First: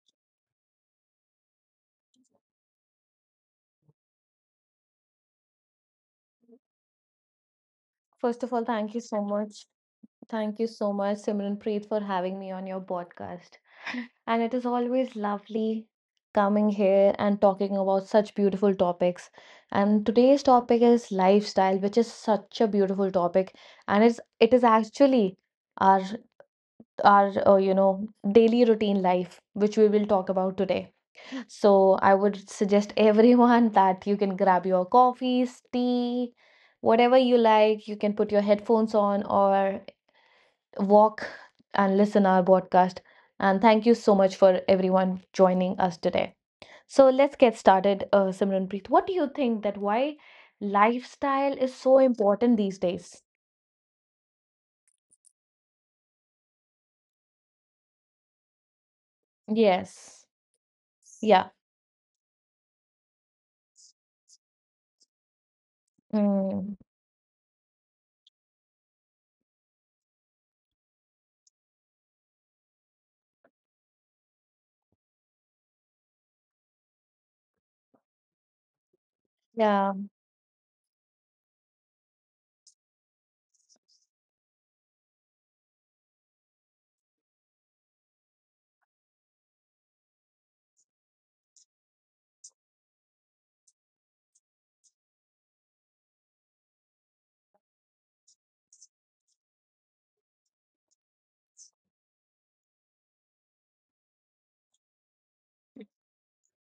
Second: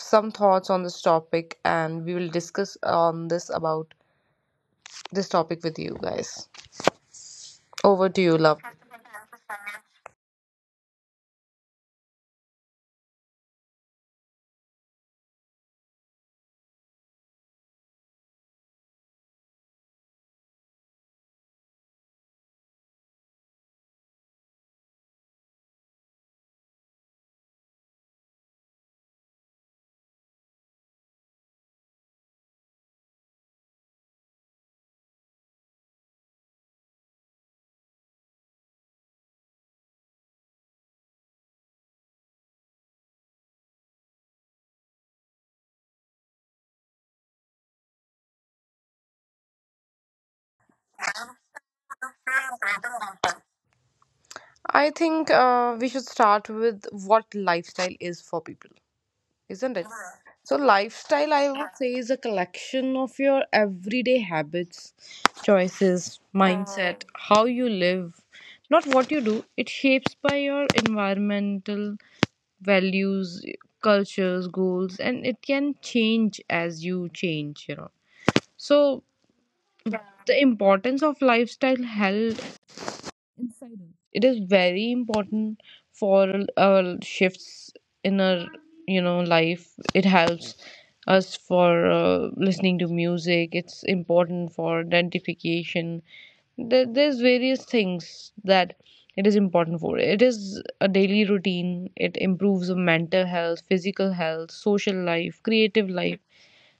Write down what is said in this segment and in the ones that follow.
some thoughts on this topic, and we will discuss on this topic with you guys. Over to you, First of Love. all, thank you so much. Thank you so much, Simran Preet, for having me on your podcast. And it is always lovely coming here and talking about such beautiful topics. And today's topic is lifestyle, which is such a beautiful topic. And it is actually our our daily routine life, which we will talk about today. So I would suggest everyone that you can grab your coffees, tea, whatever you like. You can put your headphones on or walk and listen our podcast. And thank you so much for everyone joining us today. So let's get started, Simran Preet. What do you think that why lifestyle is so important these days? I think we should start with what lifestyle is for people, isn't it? Yes. So, lifestyle, I Yeah. would say, is a collection of your everyday habits, choices, Mm. mindset, how you live, not what you do. It shapes by your environmental values, cultures, goals, and it can change as you change, you know. So, Yeah. the importance of lifestyle health, it is very important for shifts in our, you know, life. It helps us for, listening to music. It's important for identification. There's various things that it is important for. It is a daily routine. It improves our mental health, physical health, social life, creative life.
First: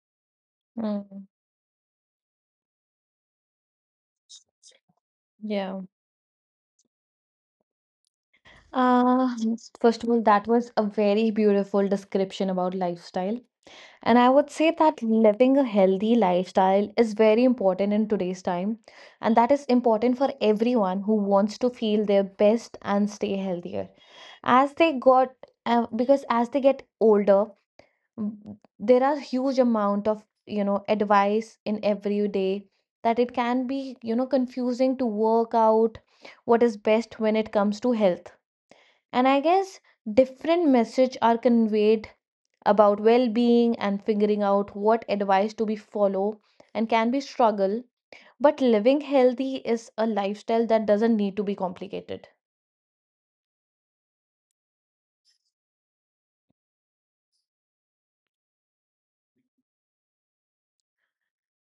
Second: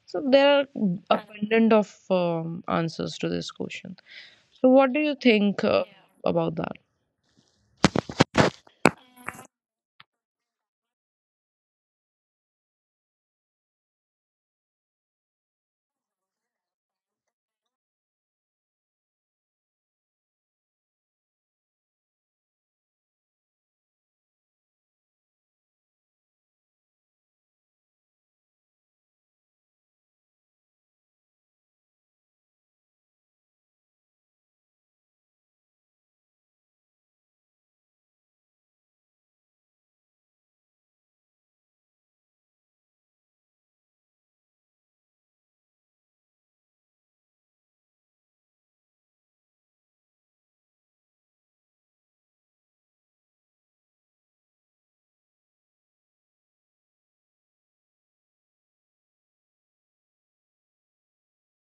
So there are Mm. abundant of answers to this question. So what do you think, Yeah. About that? Uh, first of all, that was a very beautiful description about lifestyle. And I would say that living a healthy lifestyle is very important in today's time. And that is important for everyone who wants to feel their best and stay healthier. As they got, because as they get older, there are huge amount of, you know, advice in every day that it can be, you know, confusing to work out what is best when it comes to health. And I guess different message are conveyed about well-being and figuring out what advice to be follow and can be struggle. But living healthy is a lifestyle that doesn't need to be complicated.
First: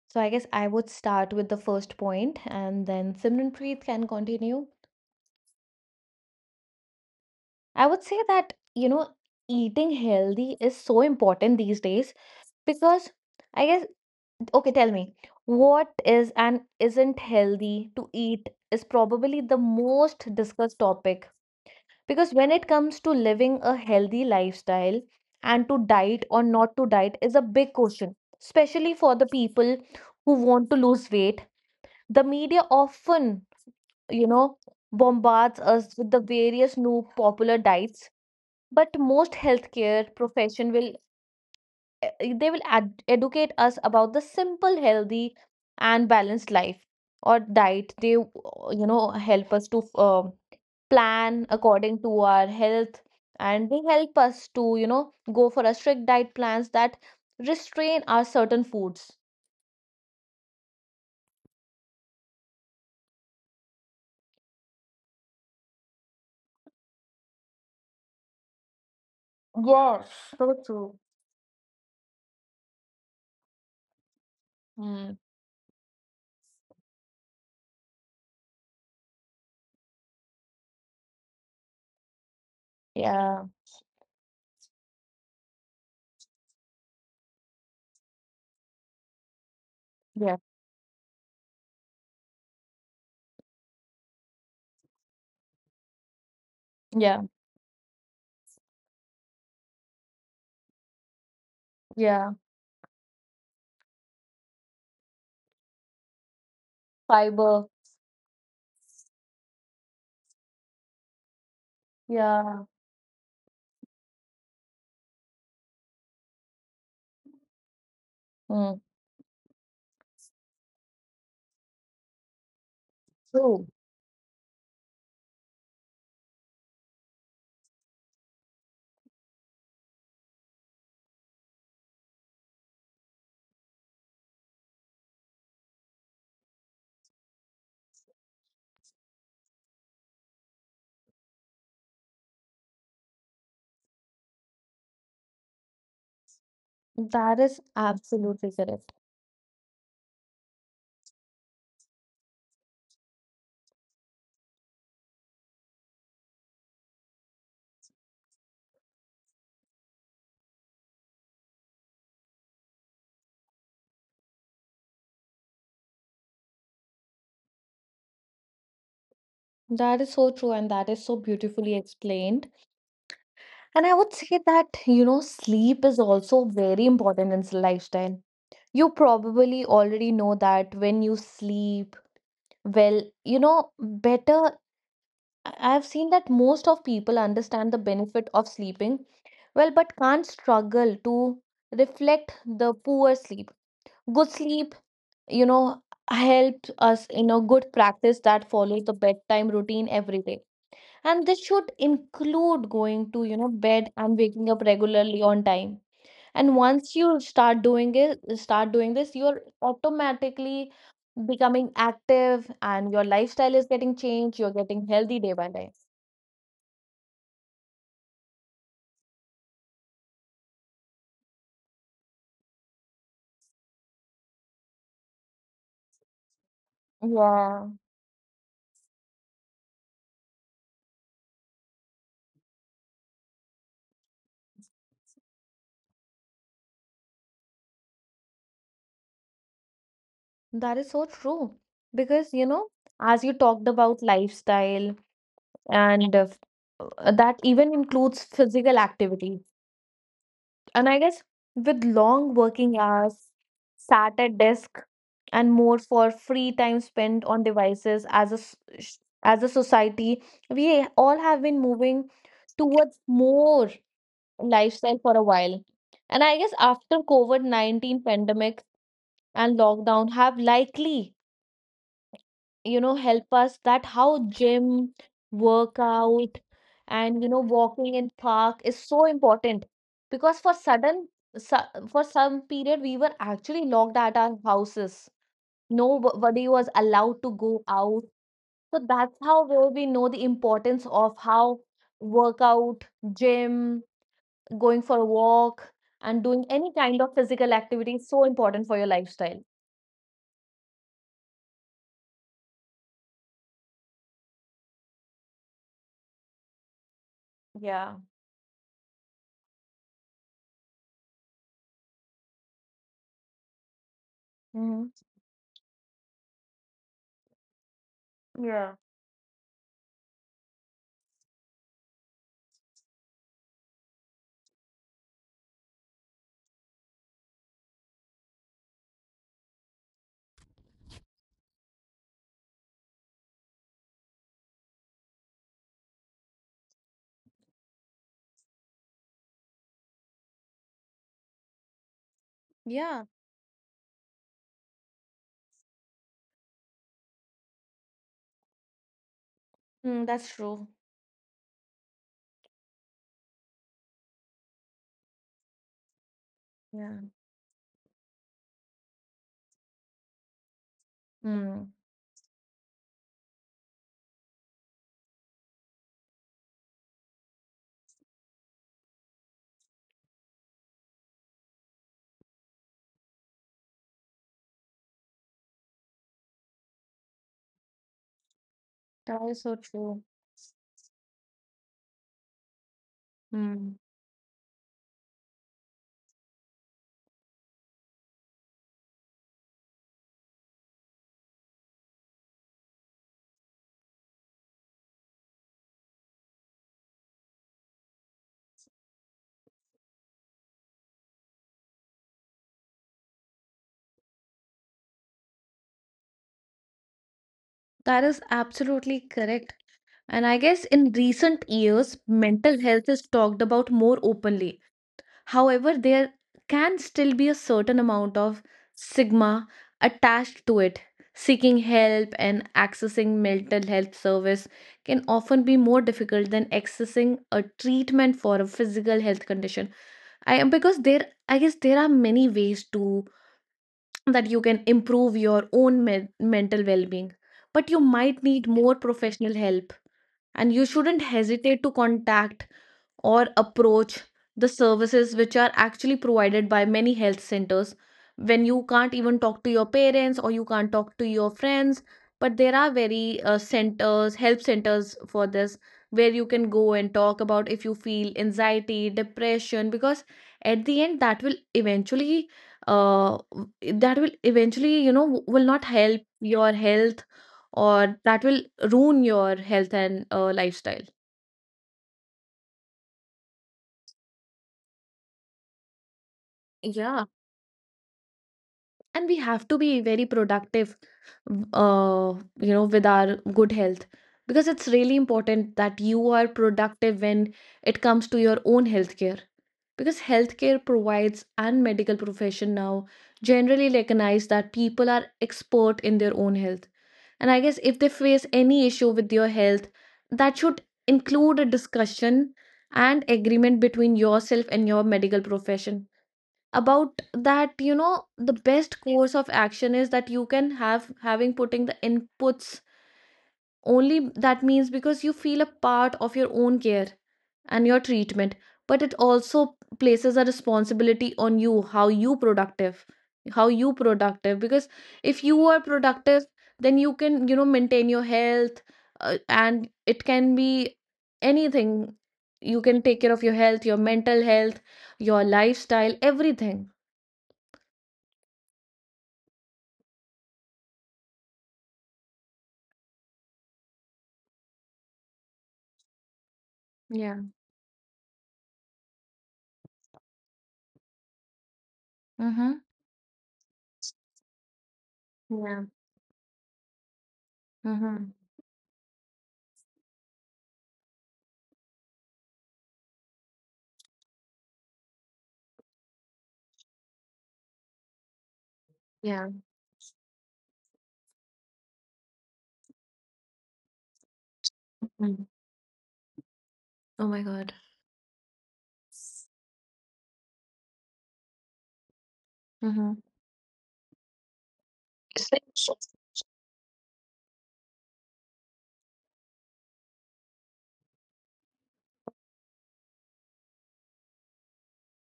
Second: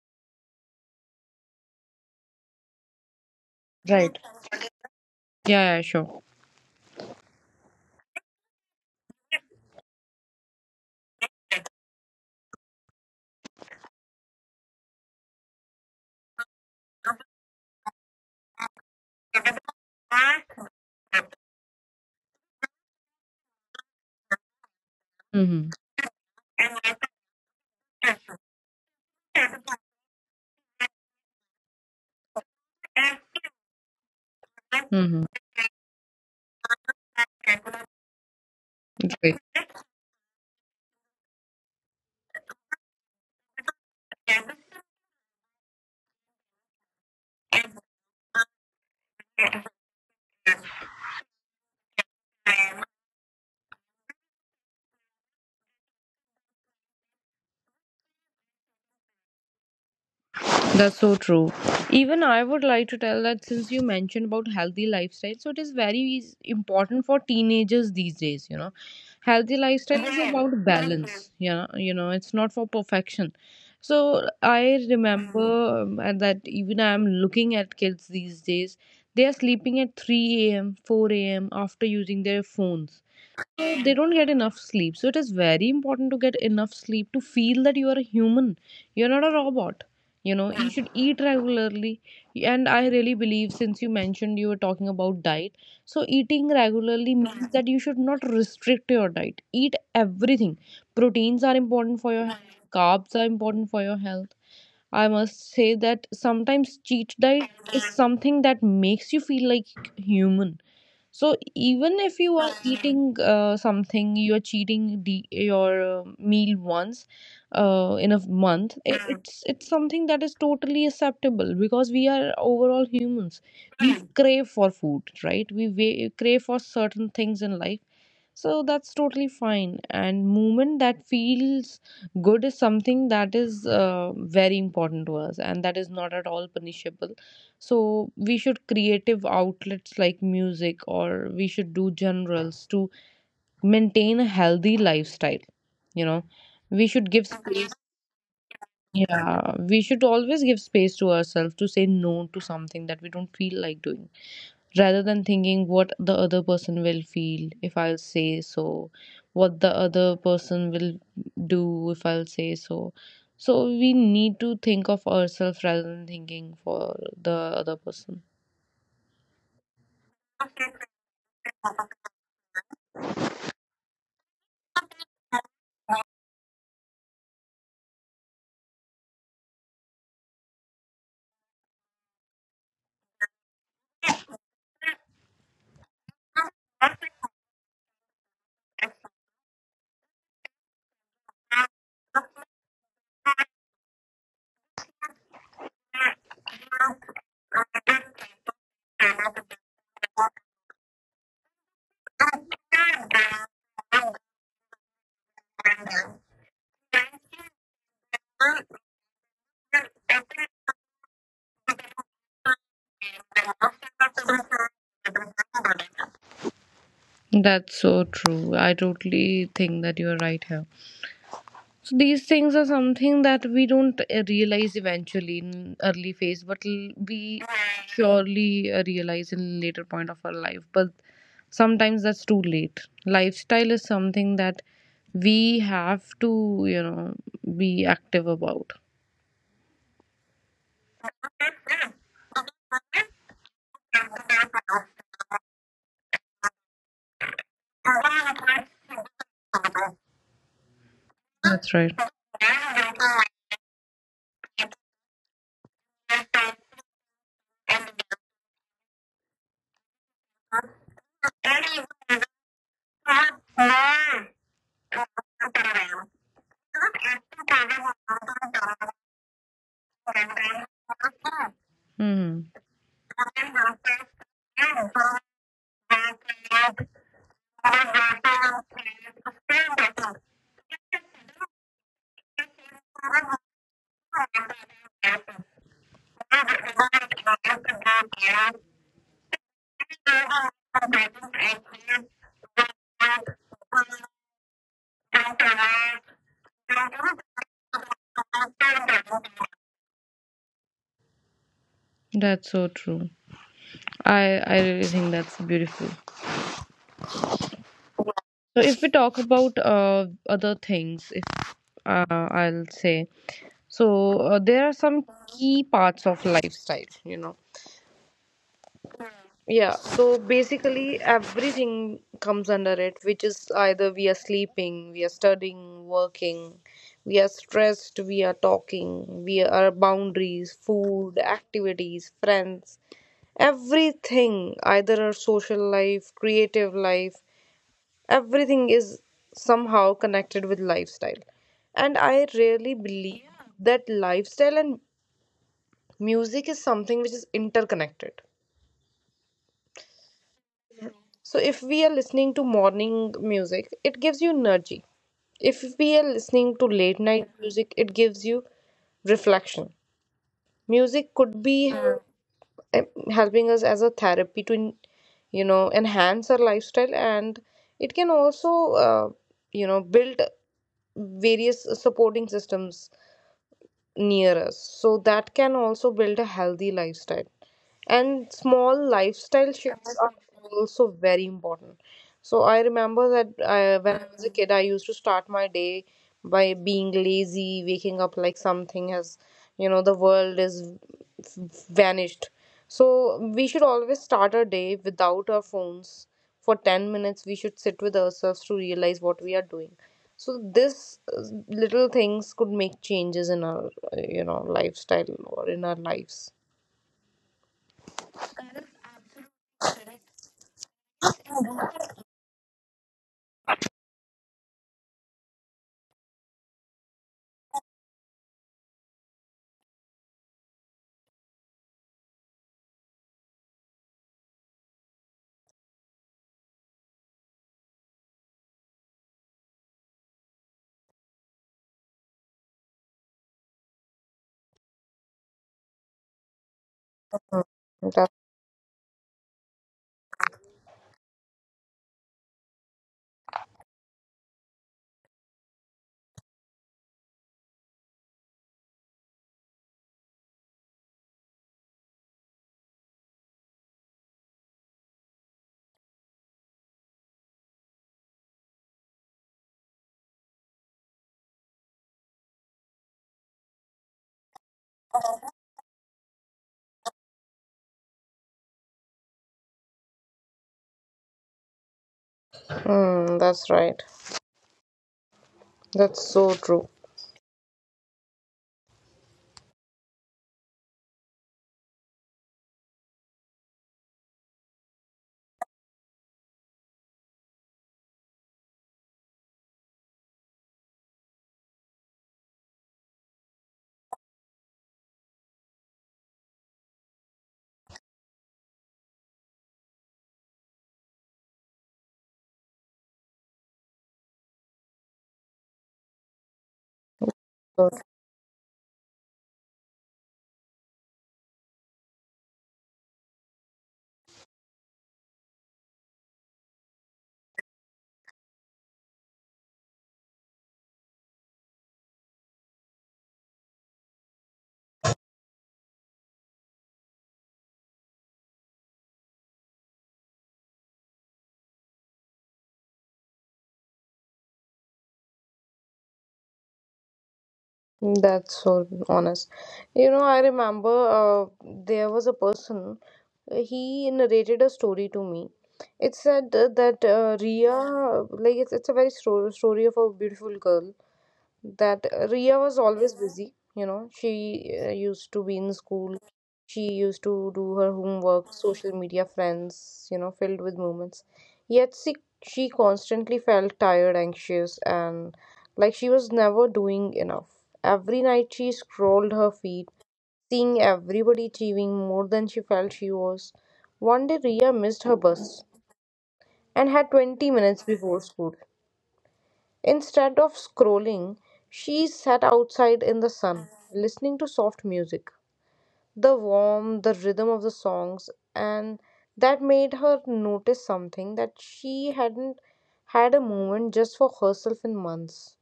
So I guess I would start with the first point and then Simranpreet can Right. continue. Yeah, yeah, sure. I would say that, you know, eating healthy is so important these days because I guess, okay, tell me, what is and isn't healthy to eat is probably the most discussed topic, because when it comes to living a healthy lifestyle and Mm-hmm. to diet or not to diet is a big question, especially for the people who want to lose weight. The media often, you know, Mm-hmm. bombards us with the various new popular diets, but most healthcare profession will they will educate us about the simple healthy and balanced life or diet. They you know help us to plan according to our Great. health, and they help us to, you know, go for a strict diet plans that restrain our certain foods. That's so true. Even I would like to tell that since you mentioned about healthy lifestyle, so it is very important for teenagers these days, you know. Healthy lifestyle Yes, is so about true. balance, yeah, you know, it's not for perfection. So I Mm. remember, and that even I'm looking at kids these days, they are sleeping at 3 a.m., 4 a.m. after using their phones, Yeah, so they don't get enough sleep. So it is very important to get enough sleep to feel that you are a human. You're not a robot. You yeah, know, you should eat regularly. And I really believe, since you mentioned you were talking about diet, so eating regularly yeah, means that you should not restrict your diet. Eat everything. Proteins are important for your yeah. health, carbs are important for your health. I must say that sometimes cheat diet Fiber. is something that makes you feel like human. So even if you are Yeah. eating something, you are cheating your meal once in a month. Mm. It's something that is totally acceptable because we are overall humans. True. We crave for food, right? Crave for certain things in life, so that's totally fine. And movement that feels good is something that is, very important to us, and that is not at all punishable. So we should creative outlets like music, or we should do generals to maintain a healthy lifestyle. You know, we should give That is space. absolutely correct. Yeah, we should always give space to ourselves to say no to something that we don't feel like doing, rather than thinking what the other person will feel if I'll say so, what the other person will do if I'll say so. So we need to think of ourselves rather than thinking for the other person. That is so true, and that is so beautifully explained. And I would say that, you know, sleep is also very important in lifestyle. You probably already know that when you sleep well, you know, better. I've seen that most of people understand the benefit of sleeping well, but can't struggle to reflect the poor sleep. Good sleep, you know, helps us in a good practice that follows the bedtime routine every day. And this should include going to, you know, bed and waking up regularly on time, and once you start doing this, you're automatically becoming active and your lifestyle is getting changed, you're getting healthy day by day. That's so true. I totally think that you're right here. So these things are something that we don't realize eventually in early phase, but we Yeah, surely realize in later point of our life. But sometimes that's too late. Lifestyle is something that we have to, you know, be active about. that is so true, because you know as you talked about lifestyle and that even includes physical activity. And I guess That's right. with long working hours, sat at desk, and more for free time spent on devices as a as a society, we all have been moving towards more lifestyle for a while. And I guess after COVID-19 pandemic and lockdown have likely, you know, help us that how gym workout and, you know, walking in park is so important, because for sudden for some period we were actually locked at our houses, nobody was allowed to Hmm. go out. So that's how where we know the importance of how workout, gym, going for a walk, and doing any kind of physical activity is so important for your lifestyle. That's so true. I really think that's beautiful. Yeah. So if we talk about other things, if I'll say, so there are some Mhm. key parts of lifestyle. You know. Yeah. Yeah, so basically everything comes under it, which is either we are sleeping, we are studying, working, we are stressed, we are talking, we are boundaries, food, activities, friends, everything, either our social life, creative life, everything is somehow connected with lifestyle. And I really Yeah. believe that lifestyle and music is something which is interconnected. Mm, that's true. So if we are listening to morning music, it gives you energy. If we are listening to late Yeah. night music, it gives you reflection. Music could be Mm. help, em- helping us as a therapy to, you know, enhance our lifestyle, and it can also, you know, build various supporting systems near us. So that can also build a healthy lifestyle, and small That lifestyle is so shifts are true. also very important. So I remember that when Mm. I was a kid, I used to start my day by being lazy, waking up like something has, you know, the world is vanished. So we should always start our day without our phones. For 10 minutes we should sit with ourselves to realize what we are doing. So this, little things could make changes in our, you know, lifestyle or in our lives. That is absolutely correct. And I guess in recent years, mental health is talked about more openly. However, there can still be a certain amount of stigma attached to it. Seeking help and accessing mental health service can often be more difficult than accessing a treatment for a physical health condition. I guess there are many ways to that you can improve your own mental well-being, but you might need more professional help, and you shouldn't hesitate to contact or approach the services which are actually provided by many health centers when you can't even talk to your parents or you can't talk to your friends. But there are very centers, help centers for this, where you can go and talk about if you feel anxiety, depression, because at the end that will eventually uh that will eventually, you know, will not help your health, or that will ruin your health and lifestyle. Mm, that's right. That's so true. Yeah. And we have to be very productive uh you know with our good health, because it's really important that you are productive when it comes to your own healthcare. Because healthcare provides and medical profession now generally recognize that people are expert in their own health, and I guess if they face any issue with your health, that should include a discussion and agreement between yourself and your medical profession about that, you know, the best course of action is that you can have having putting the inputs only. That means because you feel a part of your own care and your treatment, but it also places a responsibility on you how you productive, how you productive. Because if you are productive, then you can, you know, maintain your health, and it can be anything. You can take care of your health, your mental health, your lifestyle, everything. That's so honest. You know, I remember, uh, there was a person, he narrated a story to me. It said that, Yeah. Ria, like, it's a very stro story of a beautiful girl, that Ria was Mhm. always busy. You know, she used to be in Yeah. school. She used to do her homework, Mhm. social media, friends, you know, filled with moments. Yet she, she constantly felt tired, anxious, and like she was never doing enough. Every night she scrolled her Yeah. feed, seeing everybody achieving more than she felt she was. One day Ria missed her bus Mm. and had 20 Oh my minutes god. before school. Instead of scrolling, she sat outside in the Mhm. sun, listening to soft music, It's like. the warmth, the rhythm of the songs, and that made her notice something that she hadn't had a moment just for herself in months.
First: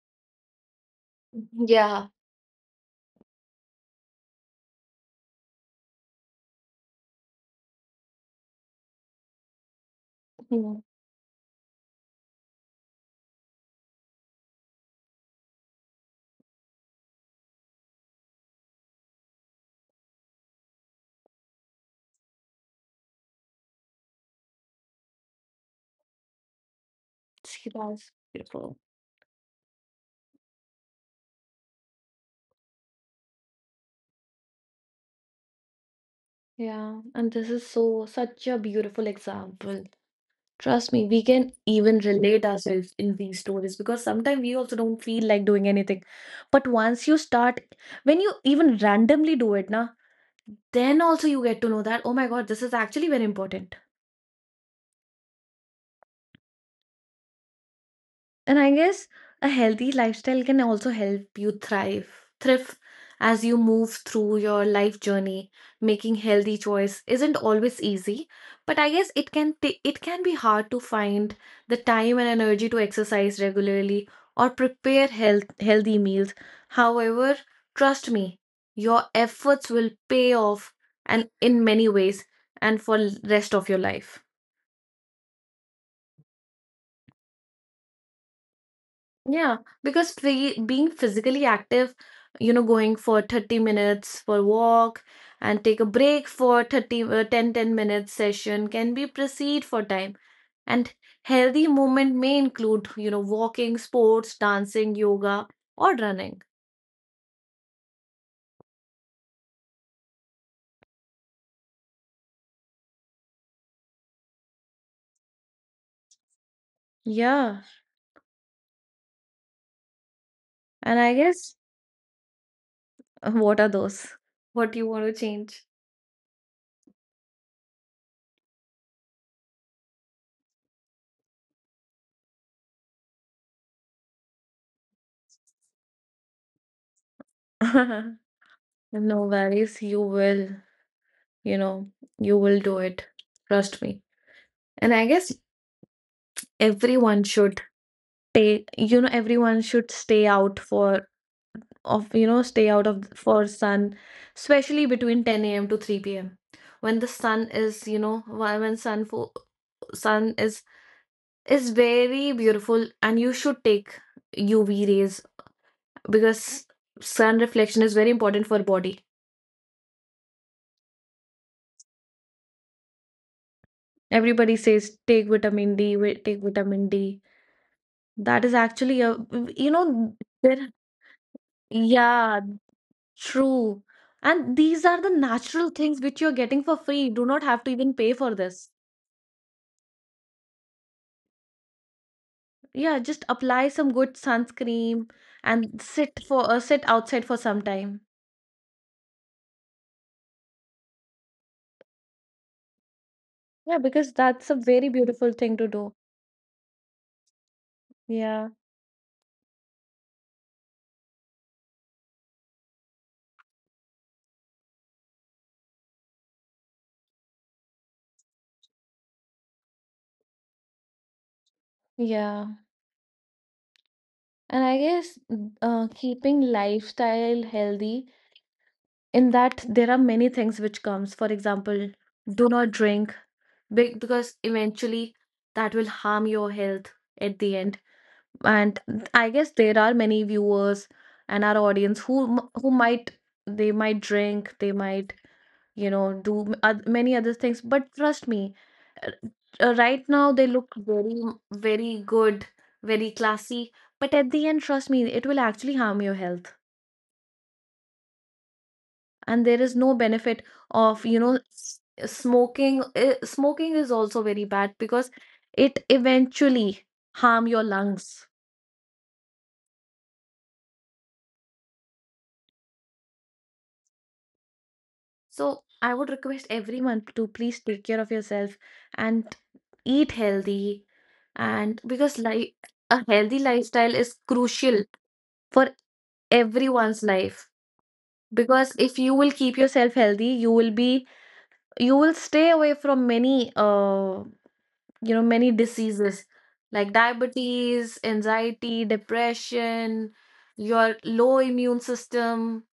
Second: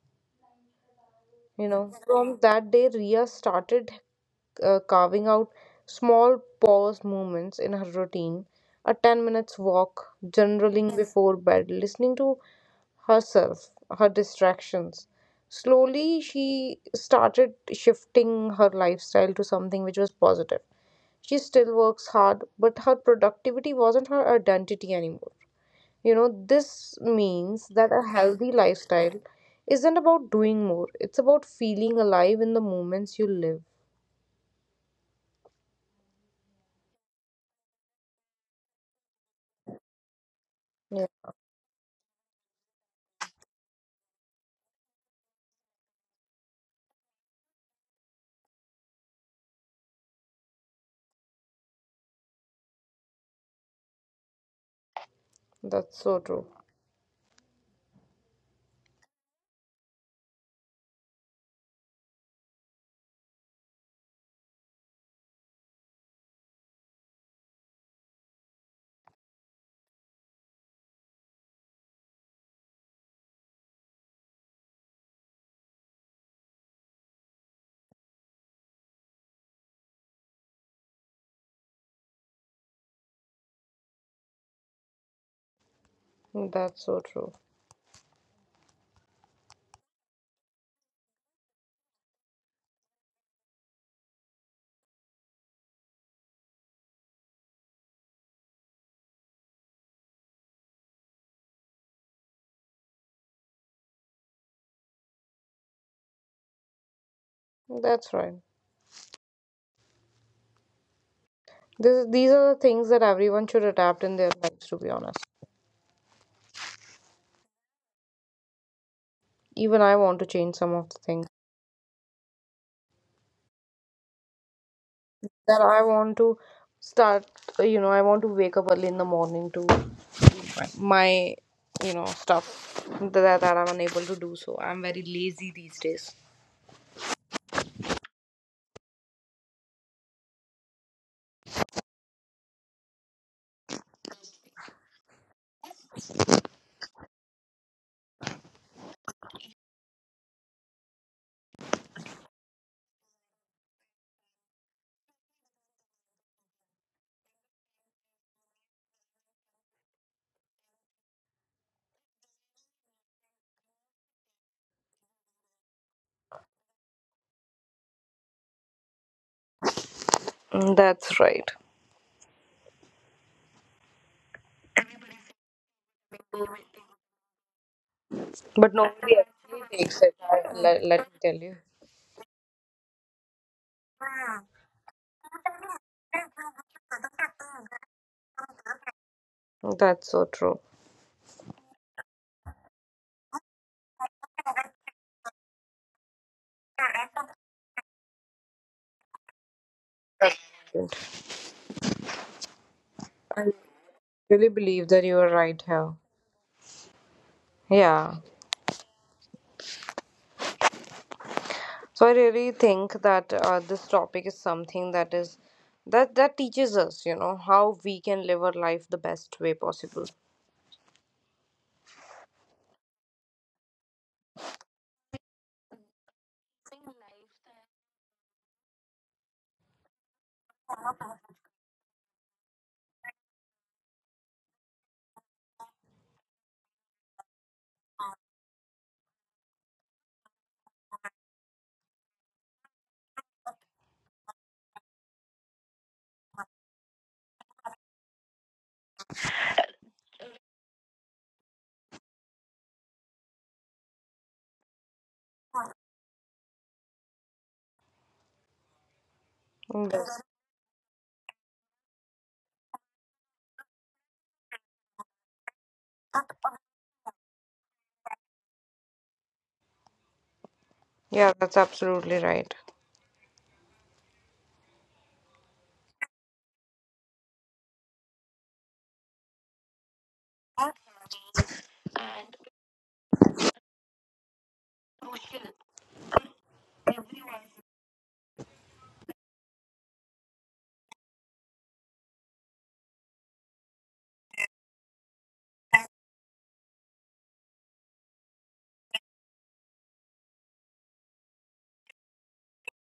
You know, Yeah. from that day, Ria started carving out small pause moments in her routine, a 10 minutes walk, Mm. journaling before bed, listening to herself, her distractions. Slowly, she started shifting her lifestyle to something which was positive. She still works hard, but her productivity wasn't her identity anymore. You know, this means See, that a that's healthy beautiful. lifestyle isn't about doing more, it's about feeling alive in the moments you live. Yeah. And this is so such a beautiful example. Trust Yeah, me, we can even relate ourselves in these stories, because sometimes we also don't feel like doing anything. But once you start, when you even randomly do it, na, then also you get to know that, oh my God, this is actually very important. that's so true. And I guess a healthy lifestyle can also help you thrive, thrive as you move through your life journey. Making healthy choice isn't always easy, but I guess it can it can be hard to find the time and energy to exercise regularly or prepare healthy meals. However, trust me, your efforts will pay off and in many ways and for rest of your life. That's so true. Yeah, because being physically active, you know, going for 30 minutes for walk and take a break for 30 uh, 10 minutes session can be proceed for time. And healthy movement may include, you know, walking, sports, dancing, yoga, or running. That's right. These are the things that everyone should adapt in their lives, to be honest. Yeah, Even I want to change some of the and I things. guess what are those? What do you want to That change? I want to start, you know, I want to wake up early in the morning to my, you know, stuff that I'm unable to do. So I'm very lazy these days. No worries, you will, you know, you will do it. Trust me. And I guess everyone should stay you know everyone should stay out of for sun, especially between 10 a.m. to 3 p.m., when the sun is, you know, sun is very beautiful, and you should take UV rays, because sun reflection is very important for body. Mm, that's right. Everybody says take vitamin D, take vitamin D. That is But actually nobody a, actually you takes it, know, there. let me tell you. Yeah. True. And these are the natural things which you're getting for free. Do not have to even pay for this. That's so true. Yeah, just apply some good sunscreen and sit for sit outside for some time. Yeah, because Really that's a believe that very you are beautiful right thing to here. do. Yeah. Yeah. So I really think that this topic is something that is that teaches us, you know, how we can live our life the best way possible. Yeah. And I guess keeping lifestyle healthy, in that there are many things which comes. For example, do not drink, because eventually that will harm your health at the end. And I guess there are many viewers and our audience who who might, they might drink, they might, you know, do many other things, but trust me, uh, right now they look very very good, very classy, but at the end trust me it will actually harm your health and there is no That's- benefit of, you know, smoking. Smoking is also very bad because it eventually harm your lungs. Yeah, that's absolutely right. So I would request everyone to please take care of yourself and eat healthy. And because life, a healthy lifestyle is crucial for everyone's life. Because if you will keep yourself healthy, you will be, you will stay away from many you know many diseases like diabetes, anxiety, depression, your low immune system.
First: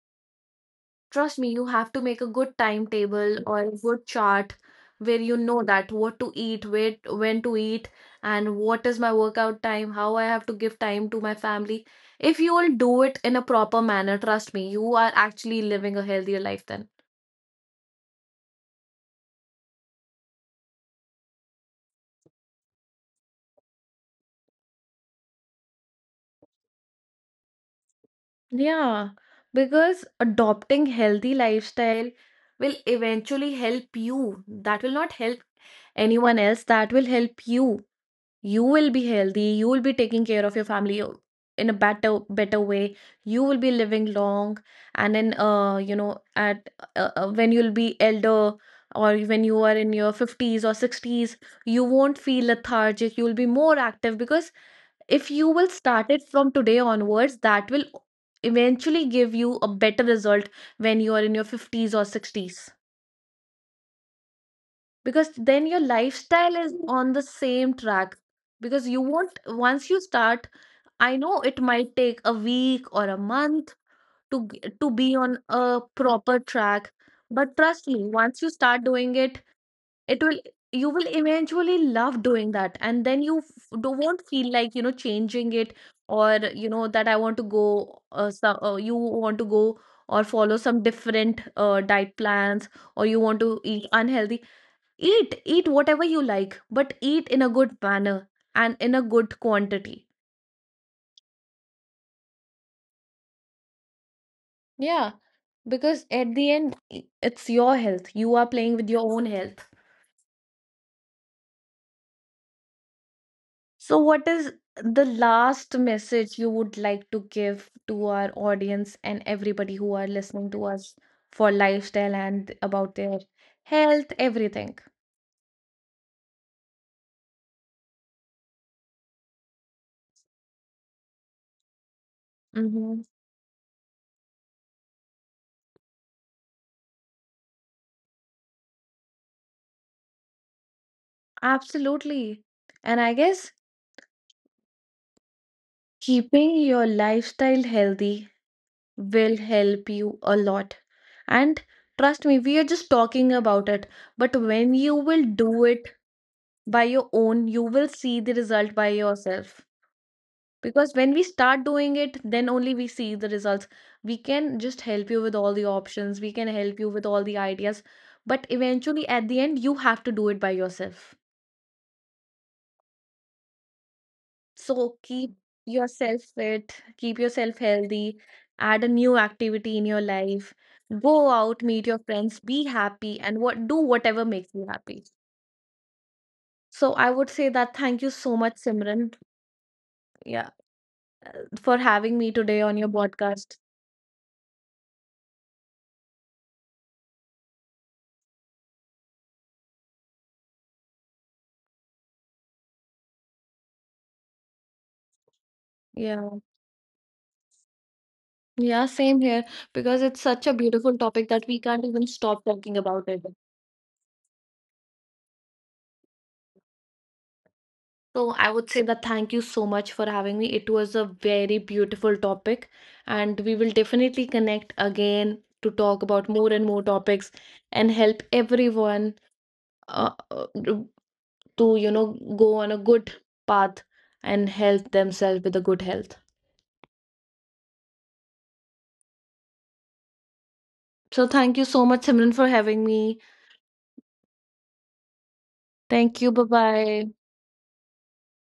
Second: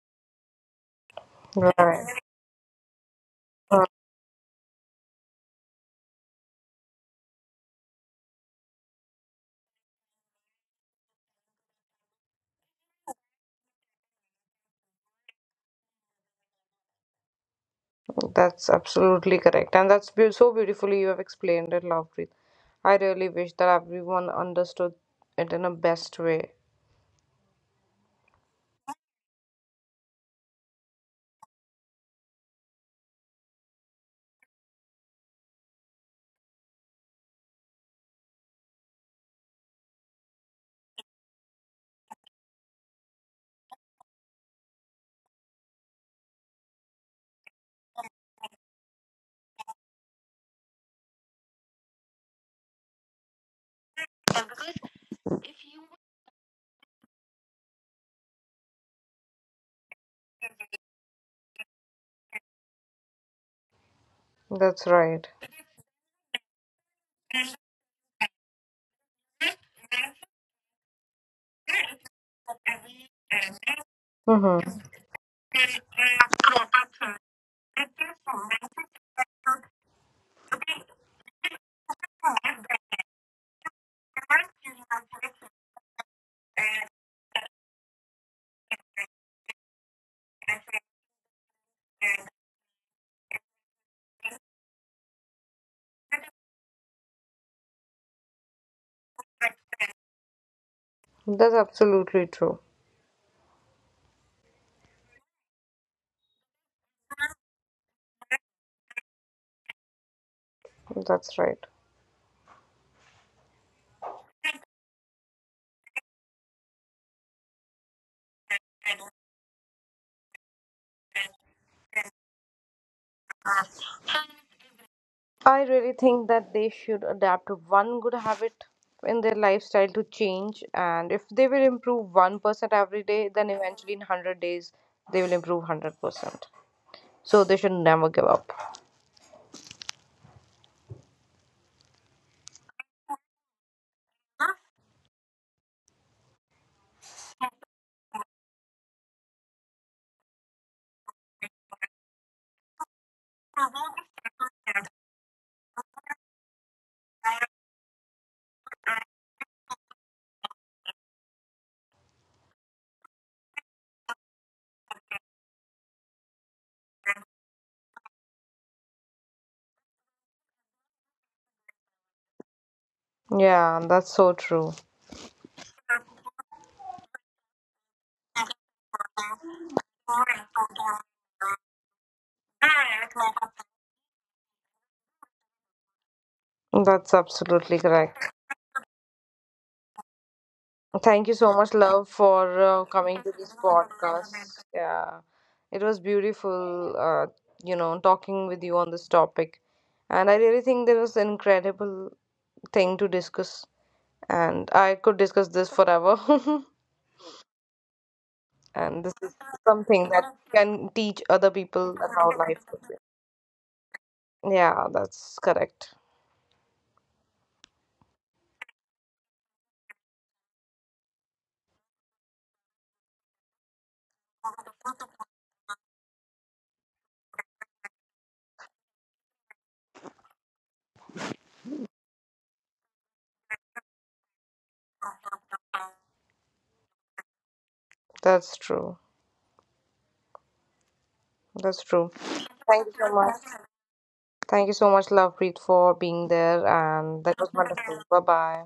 Trust me, you have to Right. make a good timetable or a Uh, good chart where you know that what to eat, where, when to eat, and what is my workout time, how I have to give time to my family. If you will do it in a proper manner, trust me, you are actually living a healthier life then. that's absolutely correct. And that's so beautifully you have explained it, Lovepreet. I really wish that everyone understood it in a best way. Yeah, because adopting healthy lifestyle will eventually help you. That will not help anyone else, that will help you. You will be healthy, you will be taking care of your family in a better way, you will be living long, and then you know at when you'll be elder or when you are in your 50s or 60s, you won't feel lethargic, you will be more active. Because if you will start it from today onwards, that will eventually give you a better result when you are in your 50s or 60s, That's right. because then your lifestyle is on the same track. Because you won't, once you start, I know it might take a week or a month to Mm-hmm. to be on a proper track, but trust me, once you start doing it, it will, you will eventually love doing that, and then you won't feel like, you know, changing it, or you know that I want to go, you want to go, or follow some different diet plans, or you want to eat unhealthy. Eat eat whatever you like, but eat in a good manner and in a good quantity. That's absolutely true. Yeah, because at the end, it's your health, you are playing with your own health. That's right. So what is the last message you would like to give to our audience and everybody who are listening to us for lifestyle and about their health, everything? I really think that they should adapt to one good habit in their lifestyle to change. And if they will improve 1% every Hmm. day, then eventually in 100 days, they will improve 100%. So they should never give up. Absolutely. And I guess keeping your lifestyle healthy will help you a lot. And trust me, we are just talking about it, but when you will do it by your own, you will see the result by yourself. Because when we start doing it, then only we see the results. We can just help you with all the options, we can help you with all the ideas, but eventually at the end you have to do it by yourself. Yeah, that's so true. So keep yourself fit, keep yourself healthy, add a new activity in your life, go out, meet your friends, be happy, and what do whatever makes you happy. So That's I would say absolutely that thank you correct. so much, Simran, yeah, Thank you so much, for love, having me for today on your coming to this podcast. podcast. Yeah, it was beautiful, you know, talking with you on this topic. And I really think there was an incredible thing to discuss. And I could discuss this forever. Yeah. Yeah, And this same is here, something because that it's such a can beautiful teach topic other that we people can't even about stop life. talking about it. Yeah, that's correct. So I would say that thank you so much for having me. It was a very beautiful topic, and we will definitely connect again to talk about more and more topics and help everyone uh, uh, to you know go on a good path and help themselves with a good health. That's true. So thank you That's so true. much, Simran, for Thank you having so me. much. Thank you so much, Lovepreet, for being Thank you. Bye there. bye. And that was wonderful. Bye bye.